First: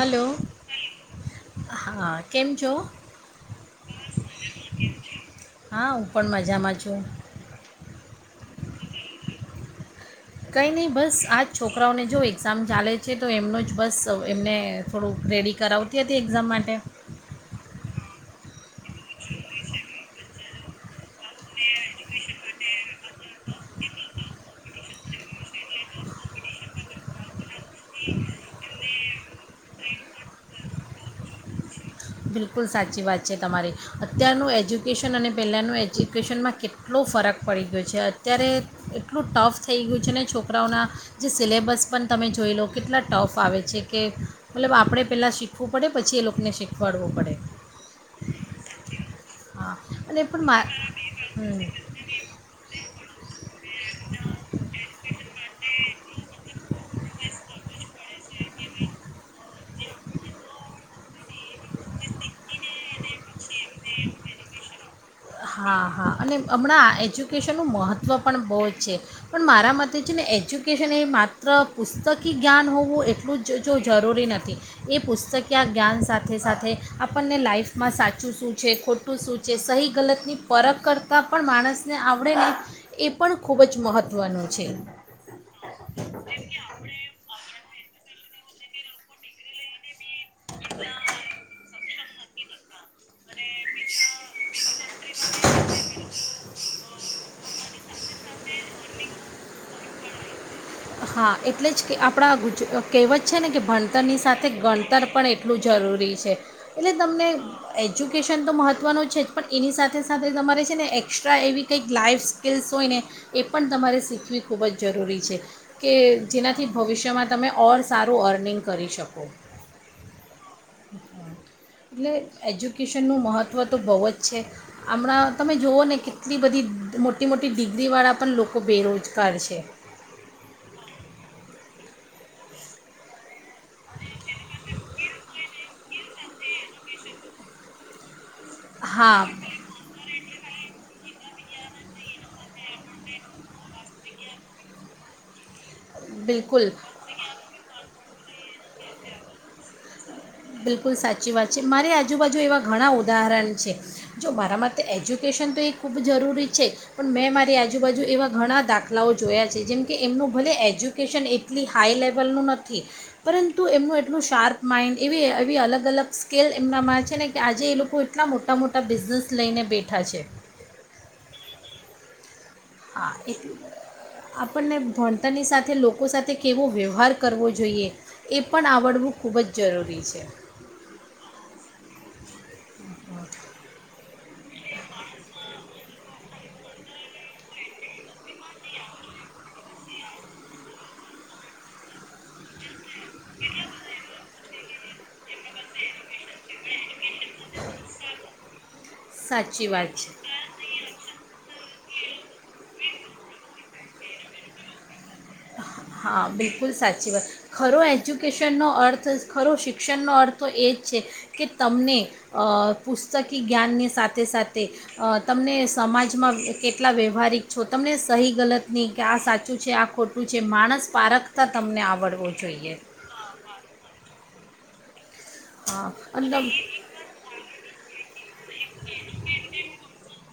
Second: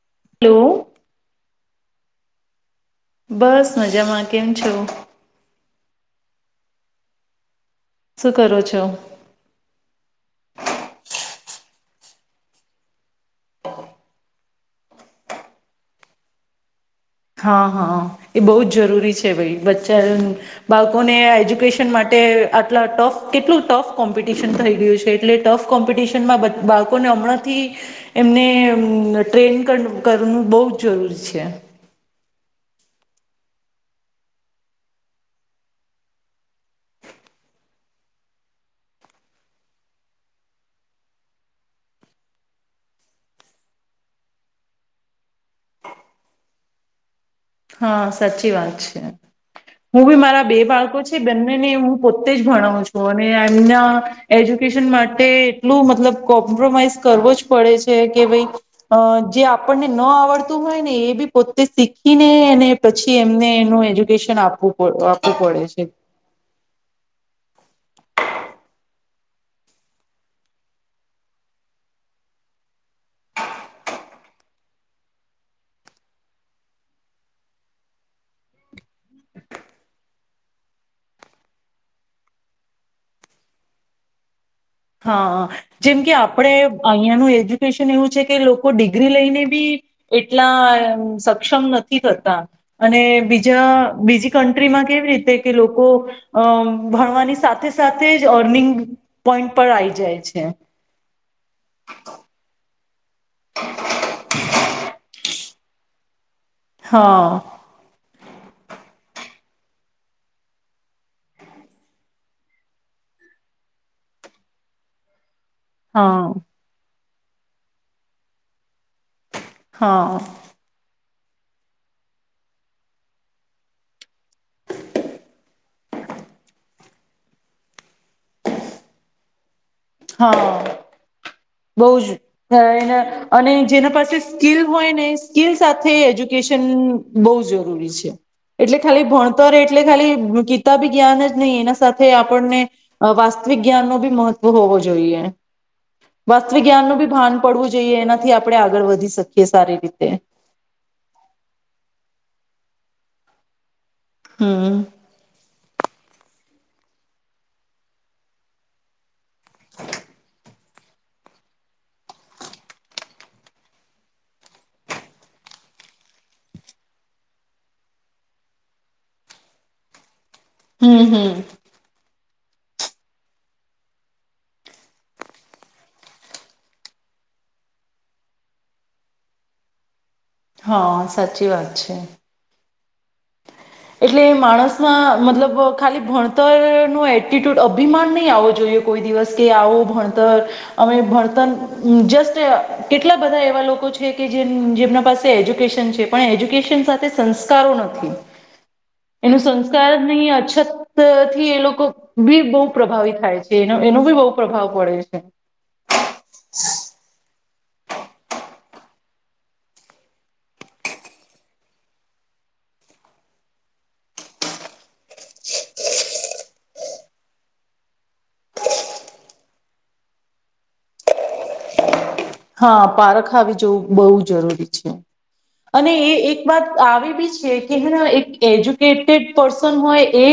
Hello. Hello હા કેમ છો? બસ મજામાં કેમ છું? હા હું પણ [inaudible] શું કરો છો? કંઈ નહીં બસ આ જ છોકરાઓને જો એક્ઝામ ચાલે છે તો એમનું જ બસ એમને થોડુંક રેડી કરાવતી હતી એક્ઝામ માટે. હા હા એ બહુ જ જરૂરી છે ભાઈ બચ્ચા બાળકોને એજ્યુકેશન માટે આટલા કેટલું ટફ કો ટિશન થઈ ગયું છે એટલે ટફ કોમ્પિટિશનમાં બાળકોને હમણાંથી એમને ટ્રેન કર કરવુ બઉ જ જરૂરી છે. બિલકુલ સાચી વાત છે તમારી અત્યારનું એજ્યુકેશન અને પહેલાંનું એજ્યુકેશનમાં કેટલો ફરક પડી ગયો છે અત્યારે એટલું ટફ થઈ ગયું છે ને છોકરાઓના જે સિલેબસ પણ તમે જોઈ લો કેટલા ટફ આવે છે કે મતલબ આપણે પહેલાં શીખવું પડે પછી એ લોકોને [unintelligible] હા સાચી વાત છે હા હું બી અને પણ મારા બે મા બાળકો છે હમ બંનેને હું પોતે જ ભણાવું છું અને એમના એજ્યુકેશન માટે એટલું મતલબ કોમ્પ્રોમાઈઝ કરવો જ પડે છે કે ભાઈ જે આપણને ન આવડતું હોય ને એ બી પોતે શીખીને પછી એમને એનું એજ્યુકેશન આપવું પડ હા હા અને હમણાં એજ્યુકેશનનું મહત્વ વ પણ બહુ જ છે પણ મારા મતે છે ને એજ્યુકેશન એ માત્ર પુસ્તકી જ્ઞાન હોવું એટલું જ જો જરૂરી નથી એ પુસ્તક આ જ્ઞાન સાથે સાથે આપણને લાઈફમાં સાચું શું છે ખોટું શું છે સહી ગલત ની પરરખ કરતાં પણ માણસને આવડે નેં એ પણ ખૂબ જ મહત્ત્વનું છે હા જેમ કે આપણે અહંયાનું એજ્યુકેશન એવું છે કે લોકો ડિગ્રી લઈને બી એટલા સક્ષમ નથી કરતા અને બીજ જ્યાં બીજી કન્ટ્રીમાં કેવી રીતે કે લોકો અમ ભણવાની સાથે સાથે જ અર્નિંગ પોઈન્ટ પણ આઈ જાય છે હા એટલે જ કે આપણા ગુજરા કહેવત છે ને કે ભણતર ની સાથે ગણતર પણ એ એટલું જરૂરી છે એટલે તમને હા એજ્યુકેશન શિક્ષણ તો મહત્ત્વનું છે જ પણ એની સાથે સાથે તમારે છે ને એક્સ્ટ્રા એવી કંઈક લાાઈફ સ્કિલ્લ્સ હોય ને એ પણ તમારે શીખવી ખૂબ જ જરૂરી છે કે હા જેનાથી ભવિષ્યમાં તમે ઓર સારું અર્નિંગ કરી શકો હા હ એટલે એજ્યુકેશનનું મહત્ત્વ તો બહુ જ છે હમણાં તમે જોુઓ ને કેટલી બધી મોટી મોટી ડિગ્રીવાળા પણ લોકો બેરોજગાર છે હા બહ જ એના અને જેના પાસે સ્કીિલ હોય ને સ્કીલ સાથે એજ્યુકેશન બહુ જરૂરી છે એટલે ખાલી હા ભણતર એટલે ખાલી ગીતા બી જ્ઞાન જ નહીં એના સાથે આપણને વાસ્તવિક જ્ઞાન ન બી મહત્વ હોવો જોઈએ વસ્તુ બિલકુલ વિજ્ઞાનનું બી ભાન પડવું જોઈએ એના થી આપણે આગળ વધી શકીએ સારી રીતે બિલકુલ સાચી વાત છે મારી આજુબાજુ એવા ઘણા ઉદાહરણ છે જો મારા હમ માટે એજ્યુકેશન તો એક ખૂબ જરૂરી છે પણ મેં મારી આજુબાજુ એવા ઘણા દાખલાઓ જોયા છે જેમ કે એમનો ભલે એજ્યુકેશન એટલી હાઈ લેવલનું નથી પરંતુ એમનું એટલું શાર્પ માઇન્ડ એવી એવી અલગ અલગ સ્કેલ એમનામાં છે ને કે આજે એ લોકો એટલા મોટા મોટા બિઝનેસ લઈને બેઠા છે હમ હમ હા એટલું આપણને ભણતરની સાથે લોકો સાથે કેવો વ્યવહાર કરવો જોઈએ એ પણ આવડવું ખૂબ જ જરૂરી છે હા સાચી વાત છે એટલે માણસના મતલબ ખાલી ભણતરનો એટિટ્યૂડ અભિમાન નહીં આવવો જોઈએ કોઈ દિવસ કે આવો ભણતર અમે ભણતર જસ્ટ કેટલા બધા એવા લોકો છે કે જે જેમના પાસે એજ્યુકેશન છે પણ એજ્યુકેશન સાથે સં એનું સાચી સંસ્કાર વાત છે નહી અછત થી એ લોકો બી બહ પ્રભાવી થાય છે એ એનો બી બહુ પ્રભાવ પડે છે હા બિલકુલ સાચી વાત ખરો એજ્યુકેશનનો અર્થ ખરો શિક્ષણનો અર્થ એ જ છે કે તમને પુસ્તકી જ્ઞાનની સાથે સાથે તમને સમાજમાં કેટલા વ્યવહારિક છો તમને સહી ગલત નહીં કે આ સાચું છે આ ખોટું ું છે માણસ પારખતા તમને આવડું હા પાર ખ આવી જવું બહુ જરૂરી [inaudible] હા અને એ એક તમ વાત આવી બી છે કેે એક એજ્યુકેટેડ પર્સન હોય એ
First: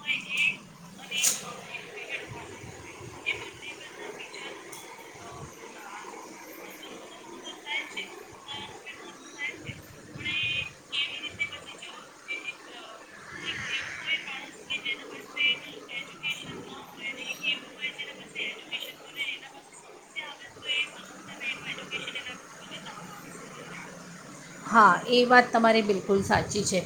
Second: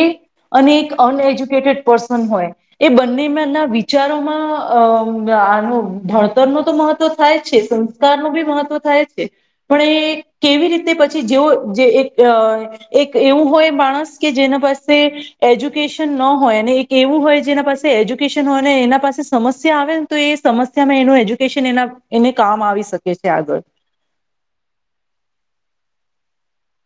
અને એક અનએજ્યુકેટેડ પર્સન હોય એ બંનેમાં ના વિચારોમાં અ આનો ભણતર ન તો મહત્વ થાય છે સંસ્કારનુંું બી મહત્વ થાય છે પણ એ કેવી રીતે પછી જે જે એક એક એવું હોય માણસ કે જેના પાસે એજ્યુકેશન ન હોય અને એક એવું હોય જેના પાસે એજ્યુકેશન હોય અને એના પાસે સમસ્યા આવેને તો એ સમસ્યામાં એનું એજ્યુકેશન એના એને કામ આવી શકે છે આગળ હા એ વાત તમારી બિલકુલ સાચી છે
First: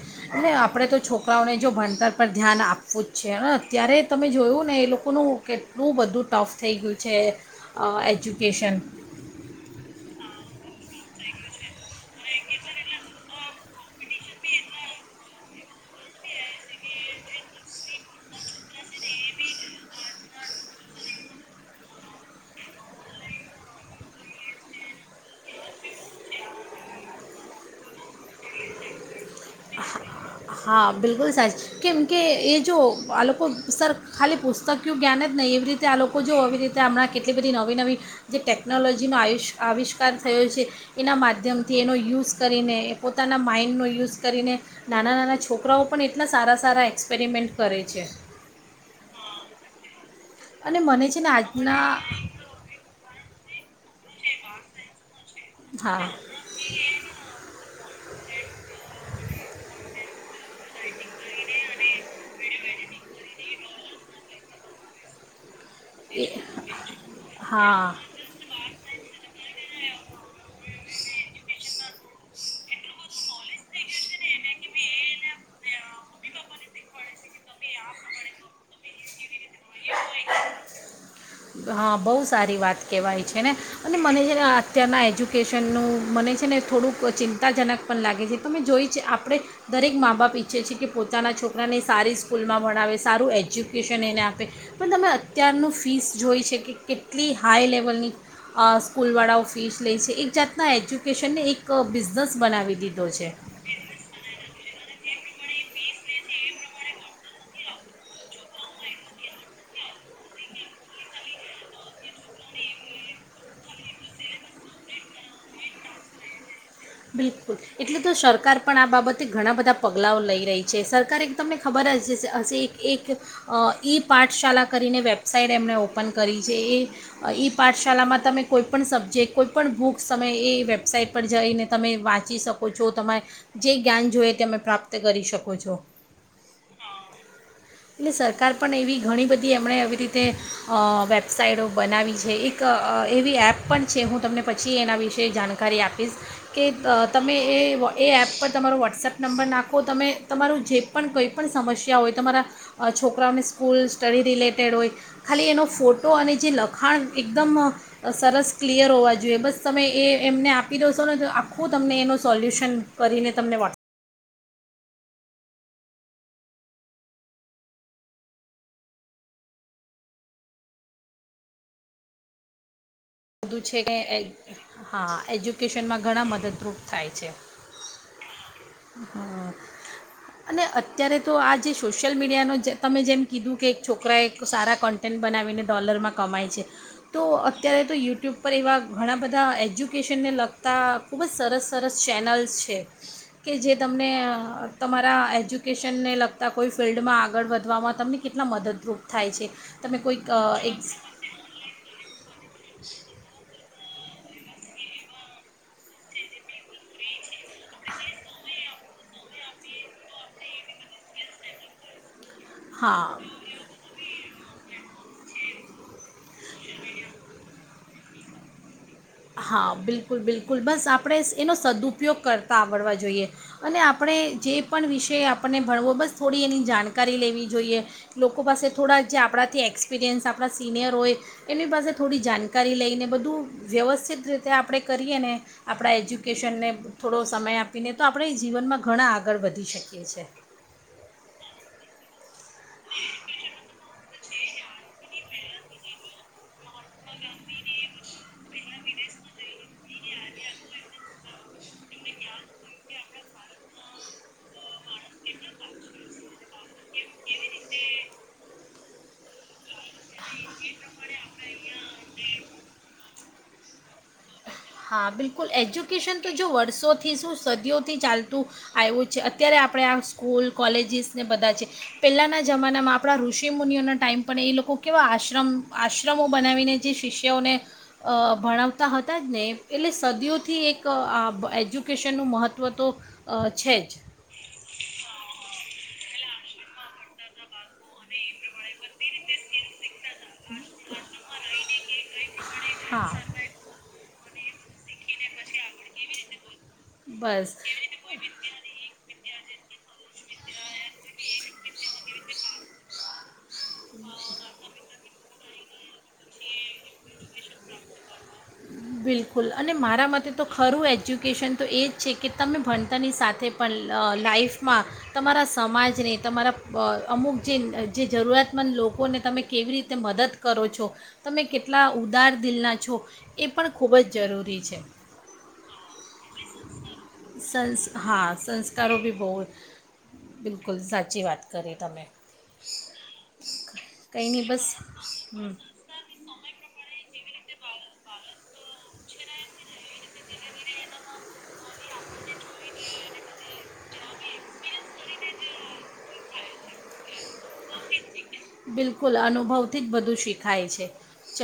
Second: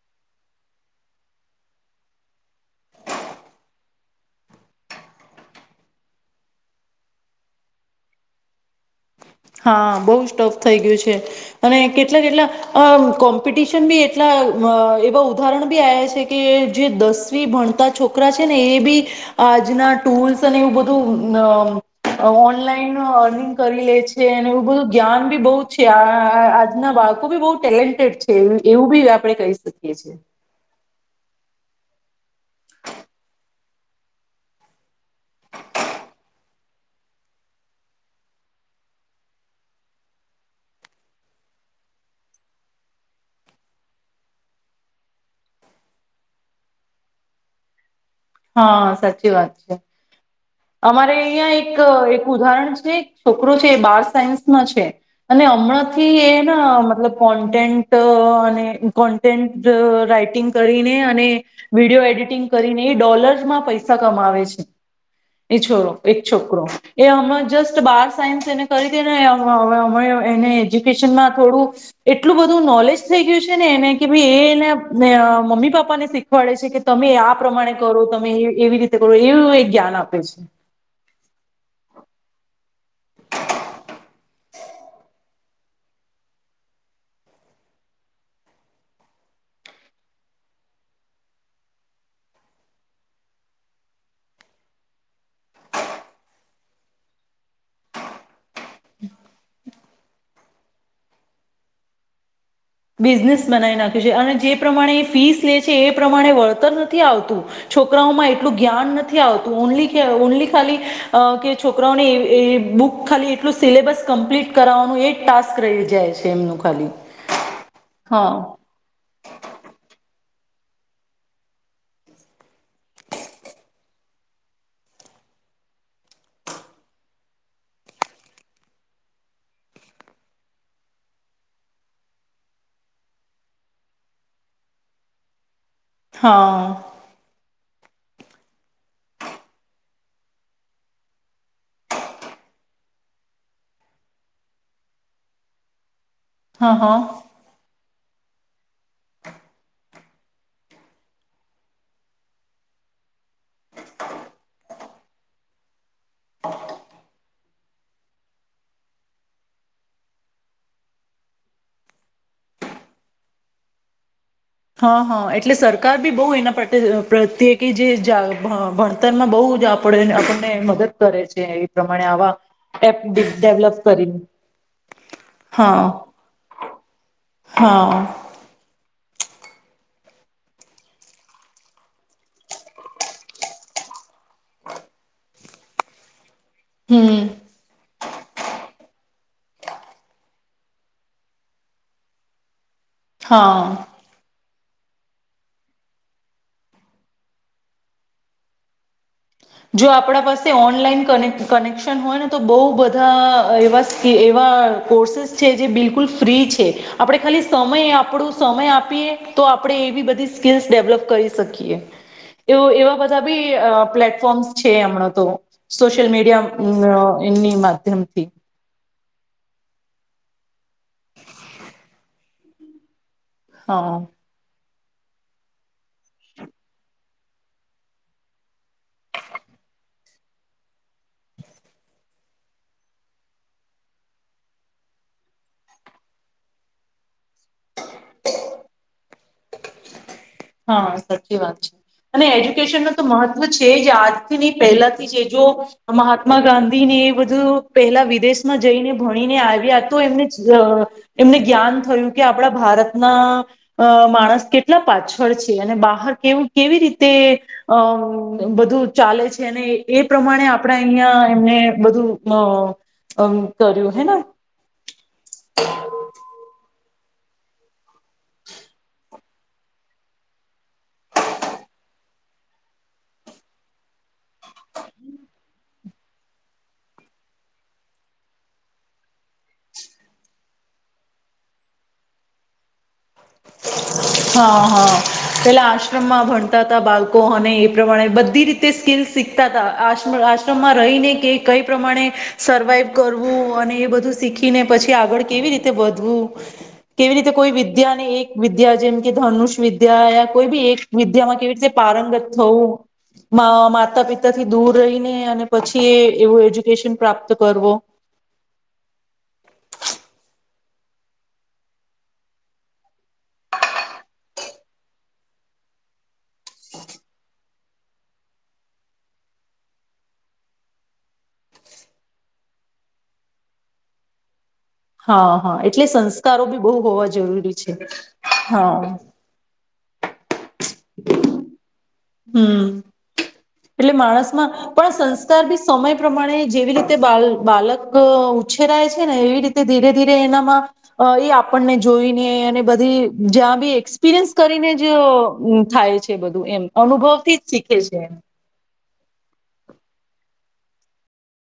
આપણે તો છોકરાઓને જો ભણતર પર ધ્યાન આપવું જ છે અત્યારે તમે જોયું ને એ લોકોનું કેટલું બધું ટફ થઈ ગયું છે એજ્યુકેશન હા બહુ સ્ટોફ થઈ ગયું છે અને કે એટ કેટલા કોમ્પિટિશન બી એટલા એવા ઉદાહરણ બી આવ્યા છે કે જે દસમ ભણતા છોકરા છે ને એ બી આજના ટૂલ્સ અને એવું બધું ઓનલાઈન અર્નિંગ કરી લે છે છે અને એવું બધું જ્ઞાન બી બહુ છે આજના બાળકો બી બહ ટેલેન્ટેડ છે એવું બી આપણે કહી શકીએ છેએ હા બિલકુલ સાચ કેમકે એ જો આ લોકો સર ખાલી પુસ્તકય જ્ઞાાન જ નહીં એવી રીતે આ લોકો જો આવી રીતે હમણાં કેટલી બધી નવી નવી જે ટેકનોલોજીનો આિષ આવિષ્કાર થયો છે એના માધ્યમથી એનો યુઝ કરીને એ પોતાના માઇન્ડનો યુઝ કરીને નાના નાના છોકરાઓ પણ એટલા સારા સારા એક્સપેરિમેન્ટ કરે છે હા સાચી વાત છે અને મને અમારે છે ને અહિયાં એક આજના એક ઉદાહરણ છે શોકરો બાર સાયન્સમાં છે અને હા હમણાંથી એના મતલબ કોન્ટેન્ટ અને કોન્ટેન્ટ રાઈટિંગ કરીને અને વિડીિયો એડિટિંગ કરીને એ ડોલર્સ માં પૈસા કમાવે છે એ છોરો એક એ છોકરો એ હમણા જસ્ટ હા બાર સાયન્સ એને કરી દ ને અ એને એજ્યુકેશનમાં થોડું એટલું બધું નોલેજ થઈ ગયું છે ને એને કે ભાઈ એને મમ્મી પપ્પા ને શીખવાડે છે કે તમે આ પ્રમાણે કરો તમે એવી રીતે કરો એવું એક જ્ઞાન આપે છે હા બહુ સારી વાત કહેવાય છે ને અને મને છે ને અત્યારના એજ્યુકેશનનું મને છે ને થોડુંક ચિંતાજનક પણ લાગે છે પણ મેં જોઈ છે આપણે દરેક મા બાપ ઈચ્છે છીએ કે પોતાના છોકરાને સારી સ્કૂલમાં ભણાવે સારું એજ્યુકેશન એને આપે પણ તમે અત્યારનું ફીસ જોઈ છે કે કેટલી હાઈ લેવલની સ્કૂલવાળાઓ ફીસ લે છે એક જાતના એજ્યુકેશનને એક બિઝનેસ બનાવી દીધો છે બિઝનેસ બનાવી નાખ્યું છે અને જે પ્રમાણે ફીસ લે છે એ એ પ્રમાણે વળતર નથી આવતું છોકરાઓમાં એટલું જ્ઞાન નથી આવતું ઓનલી ઓનલી ખાલી કે છોકરાઓને બુક ખાલી એટલું સિલેબસ કમ્પ્લીટ કરાવવાનું એ ટાસ્ક રહી જાય છે એમનું ખાલી બિલકુલ એટલે તો હા સરકાર પણ આ બાબતે ઘણા બધા પગલા લઈ રહી છે સરકારે એક તમને ખબર જ હ ઈ પાઠશાળા કરીને વેબસાઇટ એમણે ઓપન કરી છે એ ઈ પાઠશાળામાં તમે કોઈપણ સબ્જેક્ટ કોઈપણ બુક્સ તમે એ વેબસાઇટ પર જઈને તમે વાંચી શકો છો તમારે જે જ્ઞાન જોએ તે તમે પ્રાપ્ત કરી શકો છો હા એટલે સરકાર પણ એવી ઘણી બધી એમણે એવી રીતે વેબસાઇટો બનાવી છે એક એવી એપ પણ છે હું તમને પછી એના વિશેે જાણકારી આપીશ કે હા હા તમે એ વ એ એપ પર તમારોું વોટ્સએપ નંબર નાખો તમે તમારું જે પણ કોઈ પણ સમસ્યા હોય તમારા છોકરાઓને સ્કૂલ સ્ટડી રિલેટેડ હોય ખાલી એનો ફોટો અને જે લખાણ એકદમ સરસ ક્લિયર હોવા જોઈએ બસ તમે એ એમને આપી દો છો ને તો આખું તમને એનું સોલ્યુશન કરીને તમને વાટ હા હા એટલે સરકાર બી બહુ એના પ્રત્યે કે જે ભણતરમાં બહુ આપ આપણને મદદ કરે છે એ પ્રમાણે આવા એપ બધું છે ડેવલપ કે કરીને હા હા એજ્યુકેશનમાં ઘણા મદદરૂપ થાય છે હા હા અને અત્યારે તો આ જે સોશિયલ મીડિયાનો જે તમે જેમ કીધું કે એક છોકરાએ સારા કન્ટેન્ટ બનાવીને ડોલરમાં કમાય છે તો હમ અત્યારે યુટ્યુબ પર એવા ઘણા બધા એજ્યુકેશનને લગતાં ખૂબ જ સરસ સરસ ચેનલ્સ છે કે જે હા તમને તમારા એજ્યુકેશનને લગતાં કોઈ ફિલ્ડમાં આગળ વધવામાં તમને કેટલા મદદરૂપ થાય છે જો તમે આપણા કોઈક અ, પાસે એક ઓનલાઈન ક કનેક્શન હોય ને તો બહ બહુ બધા એવા કે એવા કોર્સેસ છે જે બિલકુલ ફ્રી છે આપણે ખાલી સમય આપણું સમય આપીએ તો આપણેે એવી બધી સ્કીલ્સ ડેવલપ કરી શકીએ એવ એવા હા બધા બી પ્લેટ ફોર્મ છે હમણા તો સોશિયલ મીડિયાની માધ્યમથી હા બિલકુલ બિલકુલ બસ આપણે એનો સદુપયોગ કરતાં આવડવા જોઈએ અને હા આપણે જે પણ વિષય આપણને ભણવો બસ થોડી એની જાણકારી લેવી જોઈએ લોકો પાસે થોડા જે આપણાથી એક્સપિરિયન્સ આપણા સિનિયર હોય એમની પાસે થોડી જાણકારી લઈને બધું વ્યવસ્થિત રીતે આપણે કરીએ ને આપણા એજ્યુકેશનને થોડો સમય આપીને તો આપણે જીવનમાં ઘણા આ આગળ વધી શકીએ છીએ હા સાચી વાત છે અને એજ્યુકેશન ન તો મહત્વ છે જ આજની પહેલાથી છે જો મહાત્મા ગાંધીને એ બધું પહેલા વિદેશમાં જઈને ભણીને આવ્યા તો એમને એમને જ્ઞાન થયું કે આપડા ભારતના માણસ કેટલા પાછો છે અને બહાર કેવું કેવી રીતે અ બધું ચાલે છે અને એ પ્રમાણે આપણે અહિયાંયા એમને બધું અ કર્યું હેના હા બિલકુલ એજ્યુકેશન તો જો વર્ષોથી થી શું સદીઓ થી ચાલતું આવ્યું છે અત્યારે આપણે આ સ્કૂલ કોલેજીસને બધા છે પહેલાંના જમાનામાં આપણા ઋષિ મુનિઓના ટાઈમ પણ એ લોકો કેવા આશ્રમ આશ્રમો બનાવીને જે શિષ્યઓને ભણાવતા હતા જ ને એ એટલે સદીઓથી એક આ એજ્યુકેશનનું મહત્ત્વ તો અ છે જ હા હા પેલા આ આ્રમમાં ભણતા બાળકો અને પ્રમાણે બધી રીતે સ્કીલ શીખ આ રાષ્ટ્રમાં રહીને કે કઈ પ્રમાણે સર્વાઈવ હા કરવું અને એ બધું શીખીને પછી આગળ કેવી રીતે વધવું કેવી રીતે બસ કોઈ વિદ્યા ને એક જેમ કે ધનુષ વિદ્યા કોઈ બી એક વિદ્યામાં કેવી રીતે પારંગત થવું માતા પિતાથી દૂર રહીને અને પછી એવું એજ્યુકેશન પ્રાપ્ત કરવો બિલકુલ અને મારા માટે તો ખરું એજ્યુકેશન તો એ જ છે કે તમે ભણતારની સાથે પણ લાાઈફમાં તમારા સમાજને તમારા અમુક જે જરૂરિયાતમંદ લોકોને તમે કેવી રીતે મદદ કરો છો તમે કેટલા ઉદાર દિલના છો એ પણ ખૂબ જ જરૂરી છે હા હા એટલે સંસ્કારો બી બહુ હોવા જો સંસ હા સંસ્કારો બી બહુ હમ બિલકુલ સાચી વાત કરી તમે હમ એટલે કંઈ નહીં માણસમાં બસ પણ સંસ્કાર હમ, બી સમય પ્રમાણે જેવી રીતે બાલક ઉછેરાય છે ને એવી રીતે ધીરે ધીરે એનામાં એ આપણને જોઈને અને બધી જ્યાં બી એક્સપિરિયન્સ કરીને જ થાય છે બધું એમ અનુભવ થી જ શીખે છે બિલકુલ અનુભવથી જ બધું શીખાય છે